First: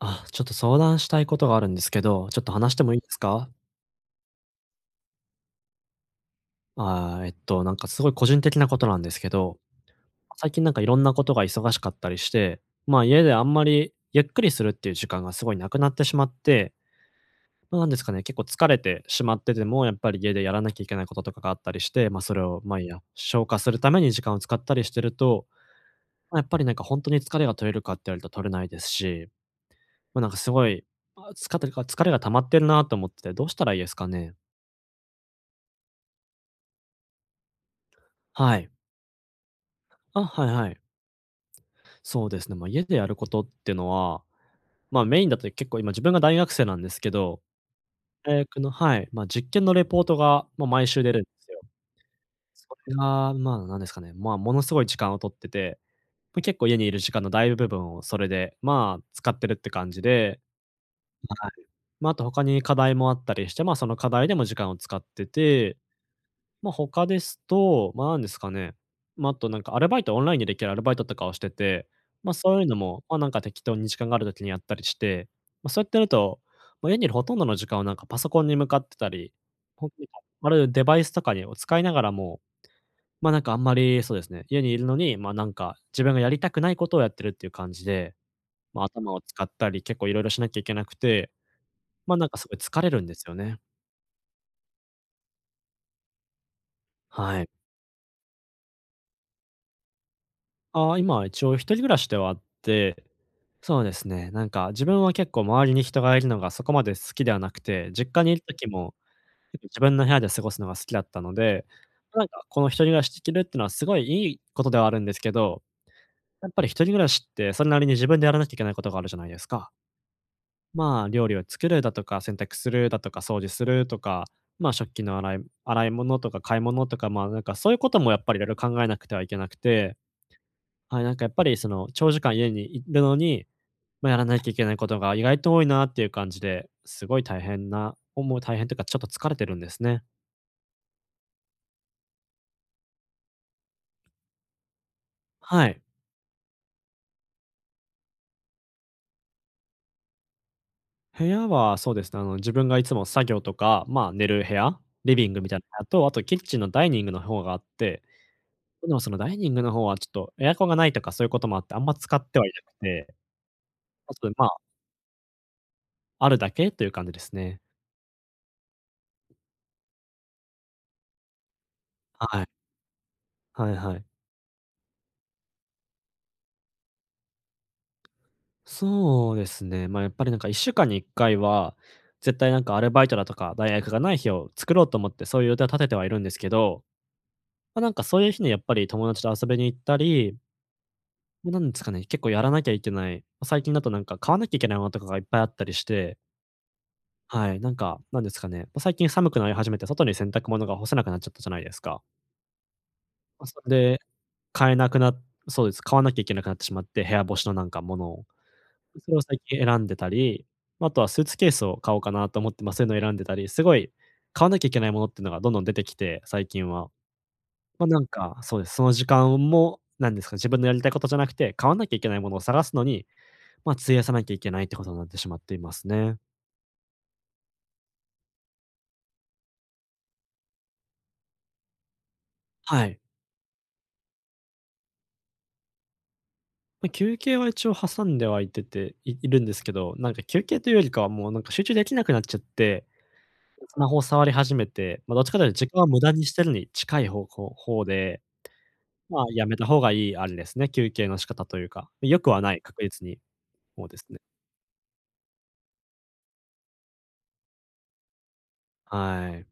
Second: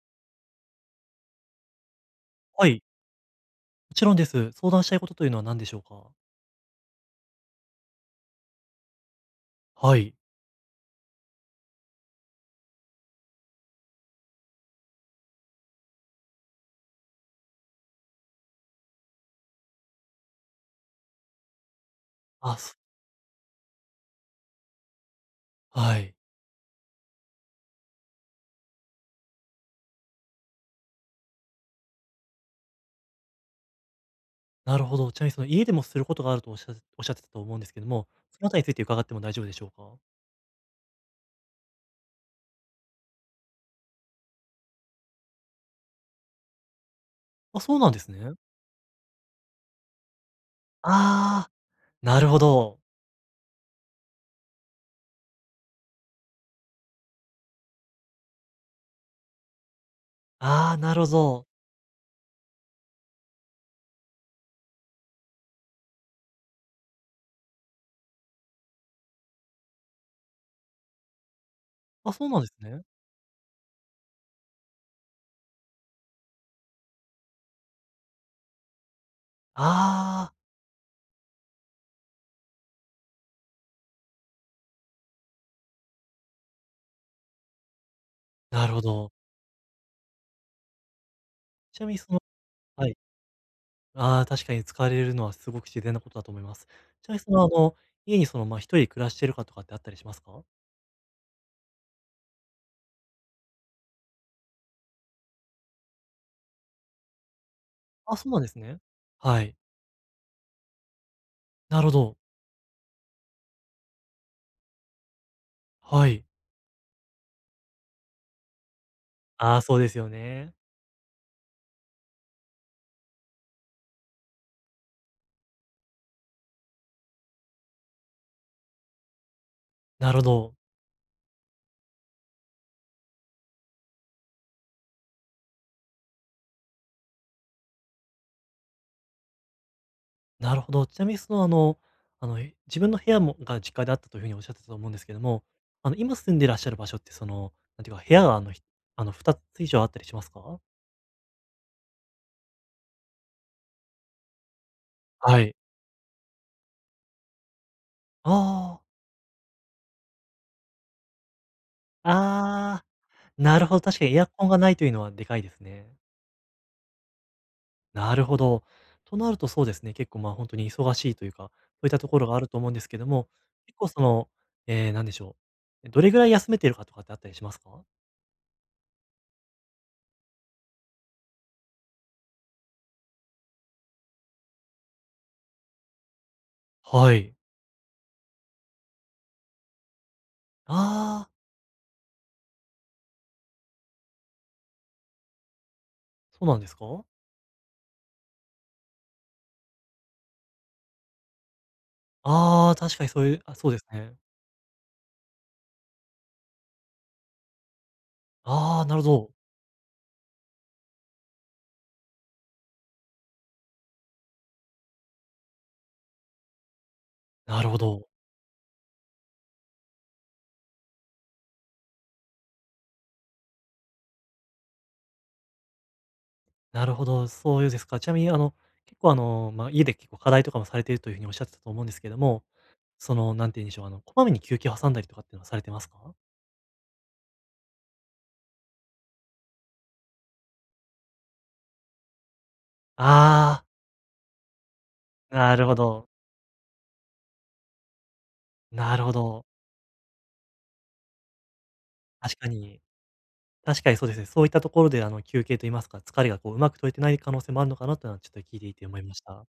あ、ちょっと相談したいことがあるんですけど、ちょっとは話しい。てもいいですか？もちろんです。相談したいことというのは何でしょうか？ああ、えっと、なんかすごい個人的なことなんですけど、はい。最近なんかいろんなことが忙しかったりして、まあ、家であんまりゆっくりするっていう時間がすごいなくなってしまって、なんですかね、結構疲れてしまってても、やっぱり家でやらなきゃいけないこととかがあったりして、ま、それあ、を、すま、いや消化するために時間を使ったりしてると、はい。ま、やっぱりなんかほんとに疲れが取れるかって言われると取れないですし、ま、なんかすごい、ああ、つかてるか疲れが溜まってるなと思ってて、どうしたらいいですかね？なるほど。ちなみに、その、家でもすることがあるとおっしゃっおっしゃってたと思うんですけども、そのあたはりにい。ついて伺っても大丈夫でしょうか？あ、はいはい。そうですね、ま、家でやることってのは、ま、メインだと、結構、今自分が大学生なんですけど、あ、そうなんですね。大学のはい、ま、実験のレポートがも、毎週出るんああ、すよ。なるほそど。れが、まあ、なんですかね、まあ、ものすごい時間を取ってて、ま、結構、家にいる時間の大部分をそれで、まあ、使ってるって感じでああ、なろあ、ぞう。はい。ま、あと他に課題もあったりして、まあ、その課題でも時間を使ってて、ま、他ですと、ま、なんですかね、ま、あとなんかアルバイト、オンラインでできるアルバイトとかをしてて、あ、そうま、なんですそういうのね。も、ま、なんか適当に時間がある時にやったりして、ま、そうやってると、ま、家にいるほとんどの時間をなんかパソコンに向かってたり、ほんとに、かあいあ。ある、デバイスとかにを、使いながらも、ま、なんかあんまり、そうですね、家にいるのに、ま、なんか自分がやりたくないことをやってるっていう感じで、なるほま、ど。頭を使ったり結構いろいろしなきゃいけなくて、ちなみにそま、のなんかすごい疲はれい。るんですよね。ああ、確かに使われるるのはすごく自然なことだと思います。ちな、そはの、い。あの、家にその、まあ、1人暮らしてるかとかってあったりしますか？ああ、今は一応一人暮らしではあって、そうですね、なんか自分は結構周りに人がいるのがそこまで好きではなくて、実あ、家そにういなるんです時ね。も、はい。結構自分の部屋で過ごすのが好きだったので、なるほど。なんかこの一人暮らしてるっていうのは、すごいいいことではあるんですけど、はい。やっぱり一人暮らしって、それなりに自分でやらなきゃいけないことがあるじゃないですああ、か。そうですよね。まあ、料理を作るだとか、洗濯するだとか、掃除するとか、ま、食器の洗い洗い物とか買い物とか、ま、なんかそういうこともやっぱり色々考えなくてはいけなくて、なるほど。はい、なんかやっぱりその長時間家にいるのに、ま、やらないといけないことが意外と多いなっていう感じで、すごい大変なおもう大変というかちょっと疲れてるんですね。なるほど。ちなみにその、あのあの自分の部屋もが実家であったというふうにおっしゃってたと思うんですけども、はい。あの今住んでいらっしゃる場所ってその、なんていうか部屋、あのひあの2つ以上あったりしますか？部屋はそうですね、あの、自分がいつも作業とか、ま、寝る部屋、リビングあみい。たいな部屋と、あと、キッチンのダイニングの方があって、ああああああ。でもそのダイニングの方はちょっとエアコンがないとか、そういうこともあって、あんま使ってはいなくああ、て。なるほど、確かあにエアと、で、コまンがないというのはでかいですね。あるだけという感じですね。なるほど。となると、そうですね。結構、まあ、ほんとに忙しいというか、そういったところあ、があはい。ると思うんですけども、はい結構はそい。の、ええ、何でしょう、え、どれぐらい休めてるか、とかってあったりしますか？そうですね、ま、やっぱりなんか、1週間に1回は、絶対なんかアルバイトだとか、大学がない日を作ろうと思って、そういう予定を立ててはいるんですけど。はい。ま、なんかそういう日にやっぱり、友達と遊びに行ったりああ。なんですかね、結構やらなきゃいけないま、最近だとなんか、買わなきゃいけないものとかが、いっぱいあったりしてそうなんですか？はい、なんか、なんですかね。ま、最近寒くなり始めて、外に洗濯物が干せなくなっちゃったじゃないですか。ああ、確かにそういうま、あ、そ、そうですで、ね。買えなくなっそうです。買わなきゃいけなくなってしまって、部屋干しのなんかものを。ああ、なるほそれをど。最近選んでたり、あとはスーツケースを買おうかなと思って、ま、そういうのを選んでたり。すごい買わなきゃいけないものってのが、どんどん出てきて、最近は。なるほま、なんど。か、そうです。その時間もなんですか、自分のやりたいことじゃなくて、買わなきゃいけないものを探すのに、ま、費やさなきゃいけないってことになってしまっていますね。なるほど、そういうですか。ちなみにあの、結構あの、ま、家で結構課題とかもされているというふうに、おっしゃってたと思うんですけども。はい。その何て言うんでしょう、あの、こまめに休憩を挟んだりとかっていうのは、されてますか？ま、休憩は一応挟んではいてていいるんですけど、なんか休憩というよりかはもうなんか集中できなくなっちゃって、ああスマホを触り始めて、ま、どっちかというなとる時ほ間を無ど。駄にしてるに近いほうこうほうで、なるほまあ、ど。やめたほうがいいあれですね、休憩の仕方とゆうか。良く確はかない、に。確実に、確ほうかでにすそうでね。すね。そういったところで、あの、休憩と言いますか、疲れがこう上手く取れてない可能性もあるのかなってのはちょっと聞いていて思いましはた。い。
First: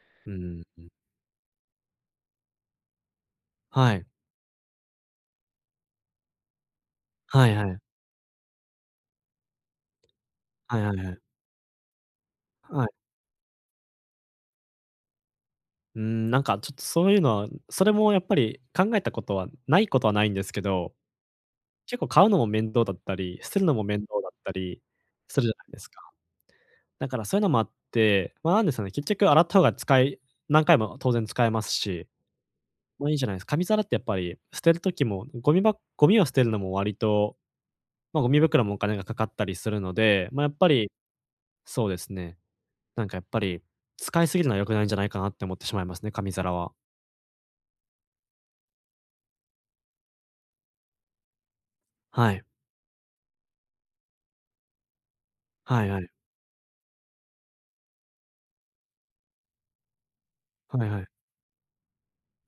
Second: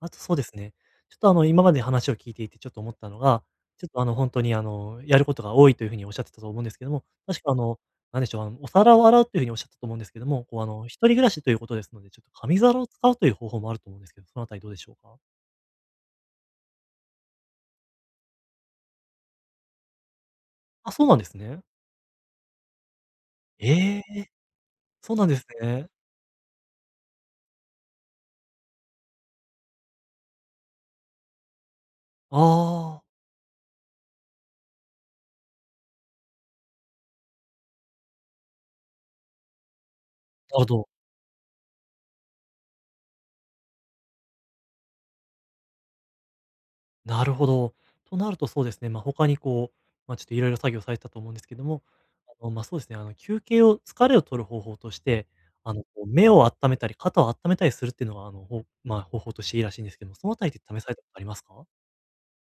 あとうそうですんね、うん、ん。ちょっと、あの、今まで話を聞いていてちょっと思ったのが、ちょっはと、あい。の、ほんとに、あの、やることが多いという風におっしゃってたと思うんですけども、確はか、あいはの、い。なんでしょう、あの、お皿を洗うとゆうふうにおっしゃったと思うんですけども、こう、あはいの、は一い人はい。暮らしということですので、ちょっ、紙皿はをい。使うとゆう方法もあると思うんですけ、そのあたりどうでしょうか？うーん、なんかちょっと、そうゆうのは、ん、それもやっぱり考えたことはないことはないんですけあ、ど、そうなんですね。結構買うのも面倒だったり、捨てるのもえ面え倒え。だったりそうなんですするじゃないですね。か。だから、そゆのもあって、ま、なんですかね、結局洗った方が使い何回も当然使えますし、ああ。まあいいじゃないす紙皿ってやっぱり捨てる時も、ゴミばゴミを捨てるのも割と、ま、ゴミ袋もお金がかかったりするので、ま、やっぱ [unintelligible] り、そうですね、なんかやっぱり、使いすぎるのは良くないんじゃないかなって思ってしまいますね、紙皿は。なるほど。となるとそうですね、ま、他にこう、ま、ちょっといろいろ作業されてたと思うんですけども、はい。あの、ま、そうですね、あの、休憩を疲れを取る方法として、あの、はこい、あう、い。目をあっためたり、肩をあっためたりするってのは、あの、ほうまあ、方法としていいらしいんですけど、そのあたりって試はさいれはたこい。とありますか？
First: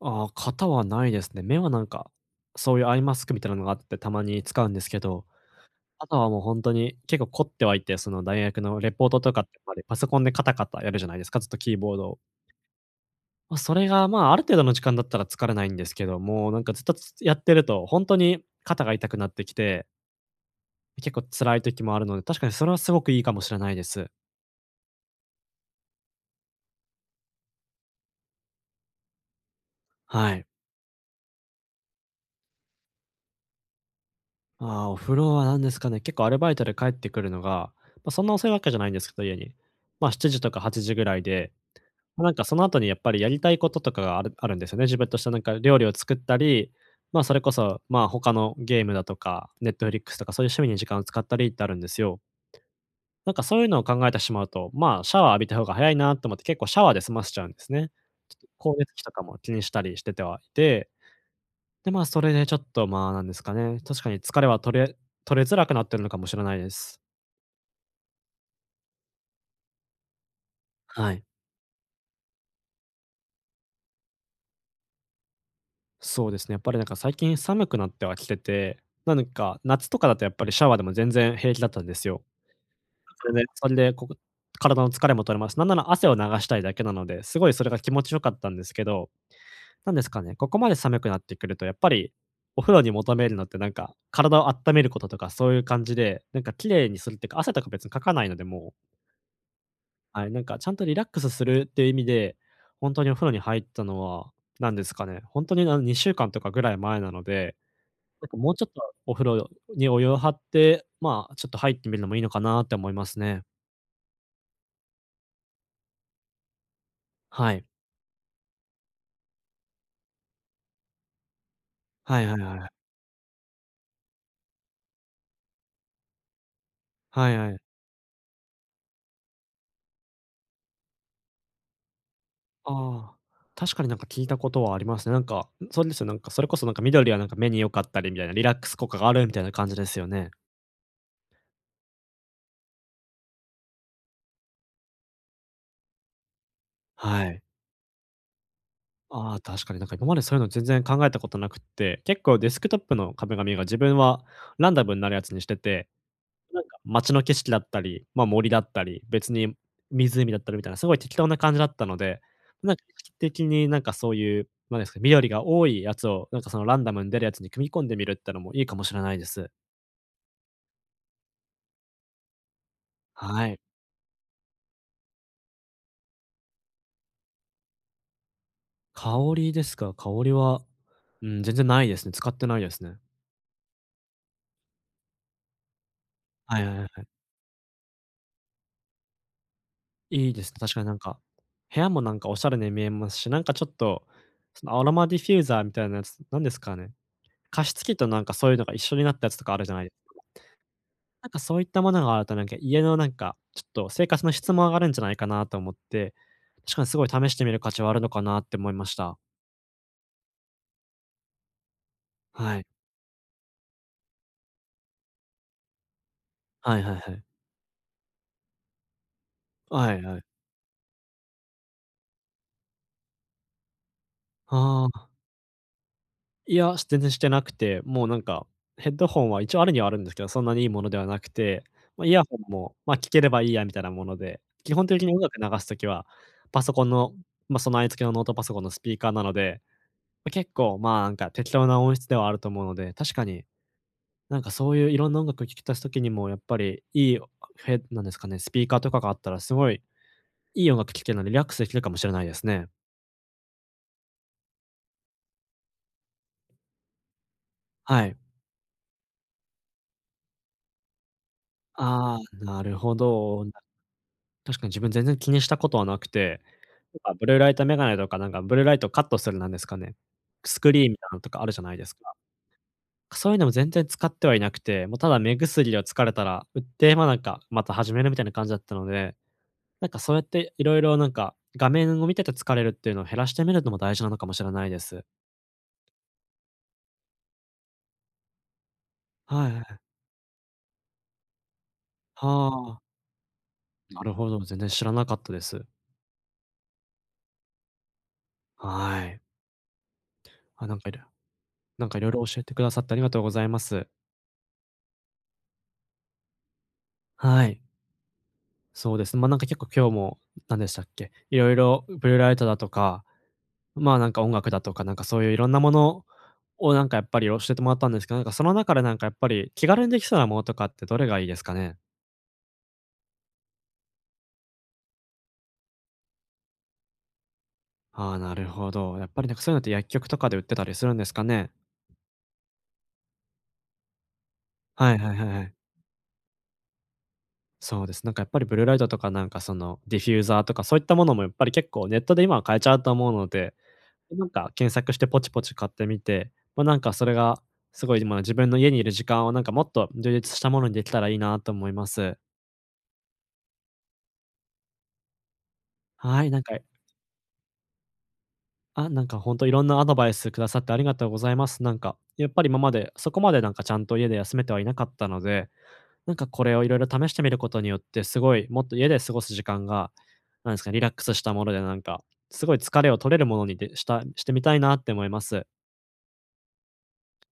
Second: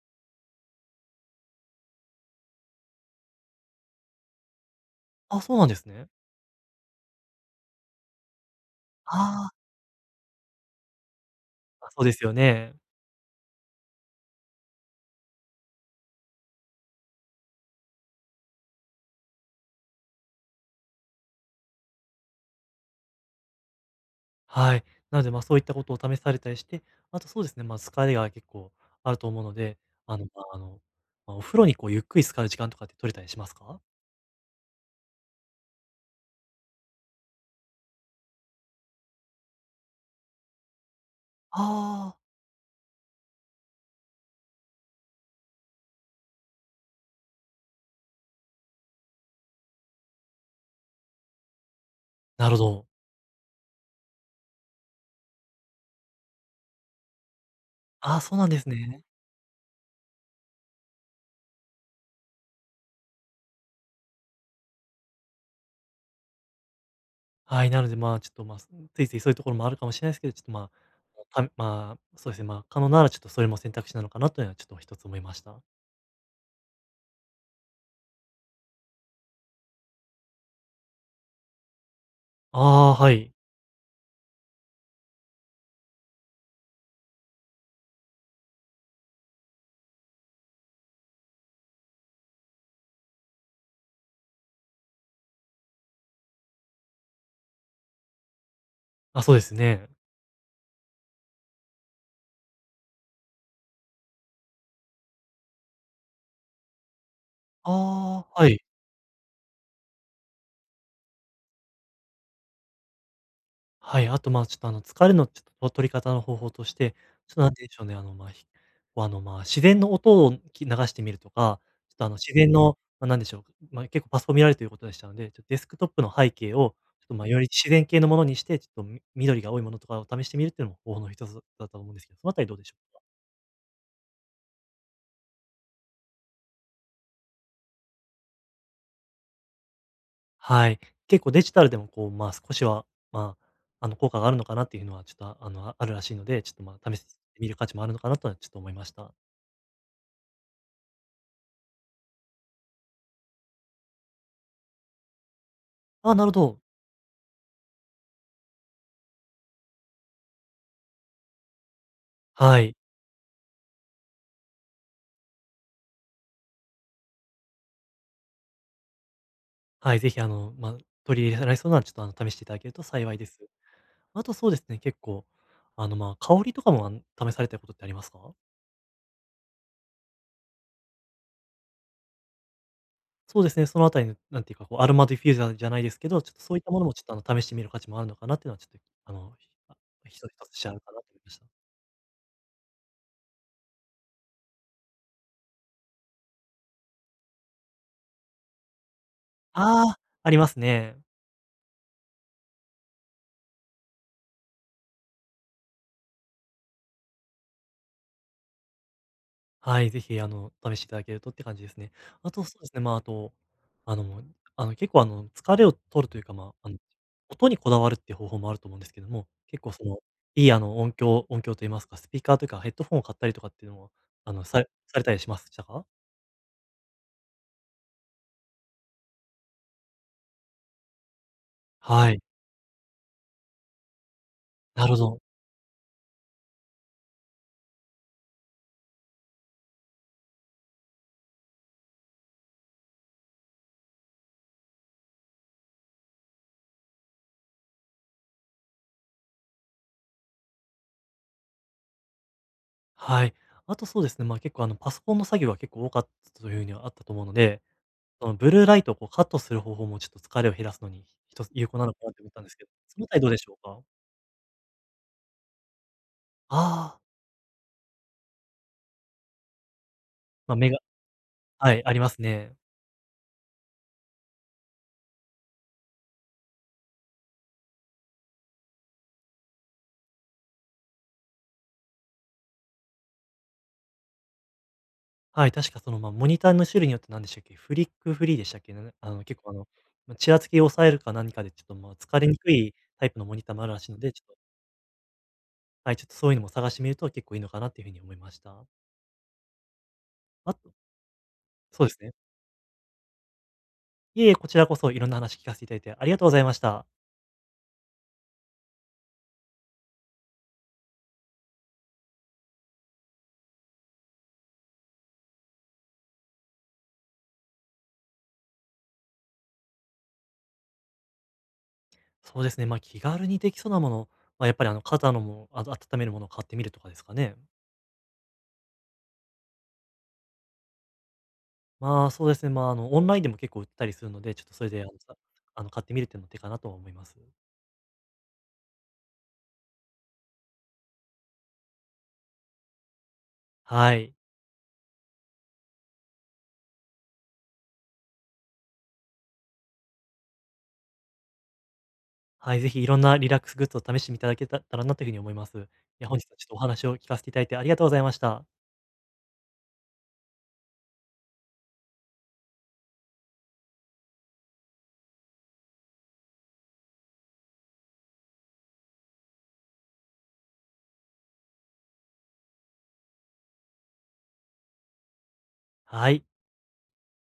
ああ、肩はないですね。目はなんか、そうゆうアイマスクみたいなのがあって、たまに使うんですけど、あ、そうなんですあね。とはもうほんとに、結構凝ってはいて、その、大学のレポーはトとかって、あ。やっぱりパソコンでカタカタやるじゃないですか、ずっと、キーあ、ボーそうでドすよね。ま、それが、まあ、ある程度の時間だったら疲れないんですけども、なんかずっと、つつやってるとほんとに肩が痛くなってきて結構辛い時もあるので、確かにそれはすごくいいかもしれないです。はい。なので、ま、そういったことを試されたりして、あとそうですね、ま、疲れが結構あると思うので、あの、はまい。あ、あの、ま、お風呂にこうゆっくり浸かる時間とかって取れたりしますか？ああ、お風呂は、なんですかね、結構、アルバイトで帰ってくるのが、ま、そんな遅いわけじゃないんですか、家に、ま、7時とか8時ぐらいで、ああ。ま、なんか、その後にやっぱりやりたいこととかがあるあるんですよね、自分としてなんか、料理を作ったり、ま、それこそ、まあ、他のゲームだとか、ネットフリックスとか、そうゆう趣味に時間を使ったりってあるんですよ。なるほど。なんかそうゆうのを考えたしまうと、まあ、シャワー浴びた方が早いなと思って結構シャワーで済ませちゃうんですね。ああ、ちそょうっとなんです光熱費ね。とかも気にしたりしててはいて、で、まあ、それでちょっと、まあ、なんですかね、確かに疲れは取れ取れづらくなってるのかもしれないです。はい、なのでまあ、ちょっとま、ついついそういうところもあるかもしれないですけど、ちょっと、まはい。あ、はるまあ、そうですね、ま、可能ならちょっとそれも選択肢なのかなというのはちょっと1つ思いました。そうですね、やっぱりなんか最近寒くなってはきてて、なんか夏とかだとやっぱりシャワーでも全然平気だったんですよ。ああ、はい。全然、それで、こぐ体の疲れも取れます。なんなら汗を流したいだけなので、すごいそれが気持ちよかったんですけど、なんですかね、ここまで寒くなってくるとやっぱりお風呂に求めるのってなんか、体をあっためることとか、そういう感じで、なんか綺麗にするっていうか、汗とか別にかかないのでもうあ、そうですね。はい、なんかちゃんとリラックスするっていう意味で、ほんとにお風呂に入ったのは何ですかね。ほんとに、なん2週間とかぐらい前なので、あなんかあ、はもうい。ちょっとお風呂にお湯を張って、ま、ちょっと入ってみるのもいいのかなって思いますね。はい、あと、ま、ちょっとあの、疲れのちょっとを取り方の方法として、ちょっとは何て言い。うんでしょうね、あの、ま、あの、ま、自然の音をき流してみるとか、ちょっとあのはい自はい然はいはい。のま、なんでしょう、まい結構パソコン見られるということでしたので、ちょデスクトップの背景をちょっと、ま、はいよはりい。自然系のものにしてちょっと、み緑が多いものとかを試してみるっていうのも方法の1つだと思うんですけど、そのあたりどうでしょうか？ああ、確かになんか聞いたことはありますね。なんか、んそれですよなんか、それこそなんか緑はなんか目に良かったりみたいな、リラックス効果があるみたいな感じですよね。はい。結構デジタルでもこう、まあ、少しは、ま、あの効果があるのかなっていうのはちょっと、あの、あるらしいので、ちょっと、ま、試してはい。みる価値もあるのかなとはちょっと思いました。ああ、確かになんか今までそういうの全然考えたことなくて、結構デスクトップの壁紙が自分はランダムんなるやつにしてて、あ、なるほなど。んか街の景色だったり、ま、森だったり、別に湖だったりみたいな、すごい適当な感じだったので、はない。ん的になんかそういう、なんですか、緑が多いやつをなんかそのランダムに出るやつに組み込んでみるってのもいいかもしれないです。はい、ぜひ、あの、まあ、取り入れられそうなちょっと、あの、試していただけると幸いです。はい。あとそうですね、結構あの、まあ、香りとかもあの、試されたことってありますか？香りですか。香りは、うん、全然ないですね。使ってないですね。そうですね。そのあたりのなんていうかこう、アロマディフューザーじゃないですけど、ちょっとそうはいっいたはいもはのいもちょはっい。と、あの、試してみる価値もあるのかなっていうのはちょっと、あの、かいいです、確なかとになん思か、いました。部屋もなんかおしゃれに見えますし、なんかちょっとそのアロマディフューザーみたいなやつなんですかね、加湿器となんかそういうのが一緒になったやつとかあるじゃなあいであ、すか。ありますね。なんかそういったものがあると、なんか、家のなんか、ちょっと生活の質も上がるんじゃないかなと思ってしかにすごい試してみる価値はあるのかなって思いました。はい、ぜひ、あの、試していただけるとって感じですね。あとそはうい。ですね、まあ、あと、あのあの結構あの、疲れを取るというかまあ、あはのいはいはい。音にこだわるっていう方法もあると思うんですけども、結構あ、そはの、いはい。いい、あの音響音響と言いますか、スピーカーというかヘッドフォンを買ったりとかっていうのもあの、されああ、されあ。たりしますたか？いや、し全然してなくて、もうなんかヘッドホンは一応あるにはあるんですけど、そんなにいいものではなくて、ま、はイい。ヤホンも、ま、聞ければいいやみたいなもので、基本なるほ的にど。音楽流す時は、パソコンの、ま、備え付けのノートパソコンのスピーカーなので、結構、まあ、なんか適当な音質ではあると思うので、確かに、なんかそういういろんな音楽を聞き出す時にもやっぱりいいフェッなんですかね、スピーカーとかがあったらすごい、いい音楽聞けるのでリラックスできるかもしれないですね。はい。あとそうですね、まあ、結構あの、パソコンの作業は結構多かったという風にはあったと思うので、はい。そのブルーライトをこうカットする方法も、ちょっと疲れを減らすのに1つ有効なのかなああ、と思ったんですなけど、るほその辺りどうでど。しょうか？確かに自分全然気にしたことはなくて、ああ。なんかブルーライトメガネとか、んか、ブルーライトをカットする、なんですかね、まあ、ス目クがリーンみたいなのとかあるじゃなはいでい、あすりか。ますね。か、そういうのも全然使ってはいなくて、もうただ目薬を疲れたら、うって、ま、なんか、また始めるみたいな感じだったので、なんかそうやっていろいろなんか、画面を見てて疲れるっていうのを減らしてみるのも、大事なのかもしれないです。はい、確かその、ま、モニターの種類によって、なんでしたっけ、フリックーフリーでしたっけ、なんだあの、は結構いあはいはの、い。ま、ちらつきを抑えるか何かでちょっと、ま、疲はれにくいあ。タイプのモニターもあるらしいのなで、るちょっほとど、全然知らなかったです。はい、ちょっとそういうのも探してみると、結構いいのかなっていうふうに思いました。はい。ああ、となんかいろそなうんでかすいろいね。ろ教えてくださってありがとうございます。いいえ、こちらこそいろんな話聞かせていただいてありがとうございました。はい。そうです。ま、なんか結構今日も、なんでしたっけ、いろいろブルーライトだとか、ま、なんか音楽だとか、なんかそういういろんなものをなんかやっぱり、教えてもらったんですけど、なんかその中でなんかやっぱり、気軽にできそうなものとかってどれがいいですかね？そうですね、ま、気軽にできそうなもの、ま、やっぱりあの、肩のも、あた温めるものを買ってみるとかですかね。ああ、なるほど。やっぱりなんか、そういうのって薬局とかで売ってたりするんですかね？まあ、そうですね、まあ、あの、オンラインでも結構売ってたりするので、ちょっとそれであはのいつはかいはいはい。あの、買ってみるってのも手かなとは思いますよ。そうです。なんかやっぱりブルーライトとかなんかその、ディフューザーとか、そういったものもやっぱり結構ネットで今は買えちゃうと思うので、はい。ま、なんか検索してポチポチ買ってみて、ま、なんかそれがすごいじま、自分の家にいる時間をなんかもっと充実したものにできたらいいなと思います。はい、ぜひいろんなリラックスグッズを試してみただけたたらなというふうに思います。いや本は日い、はなんちょっとかお話を聞かせていただいてありがとうございました。あ、なんかホントいろんなアドバイスくださってありがとうございます。なんか、やっぱり今までそこまでなんかちゃんと家で休めてはいなかったので、なんかこれをいろいろ試してみることによって、すごいもっと家で過ごす時間が、なんですか、リラックスしたものでなんか、すごい疲れを取れるものにでしたしてみたいなって思います。はい。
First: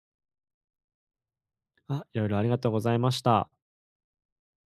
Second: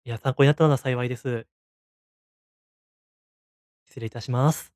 いや参考になったなら幸いです。あ、いろいろありがとうございました。失礼いたします。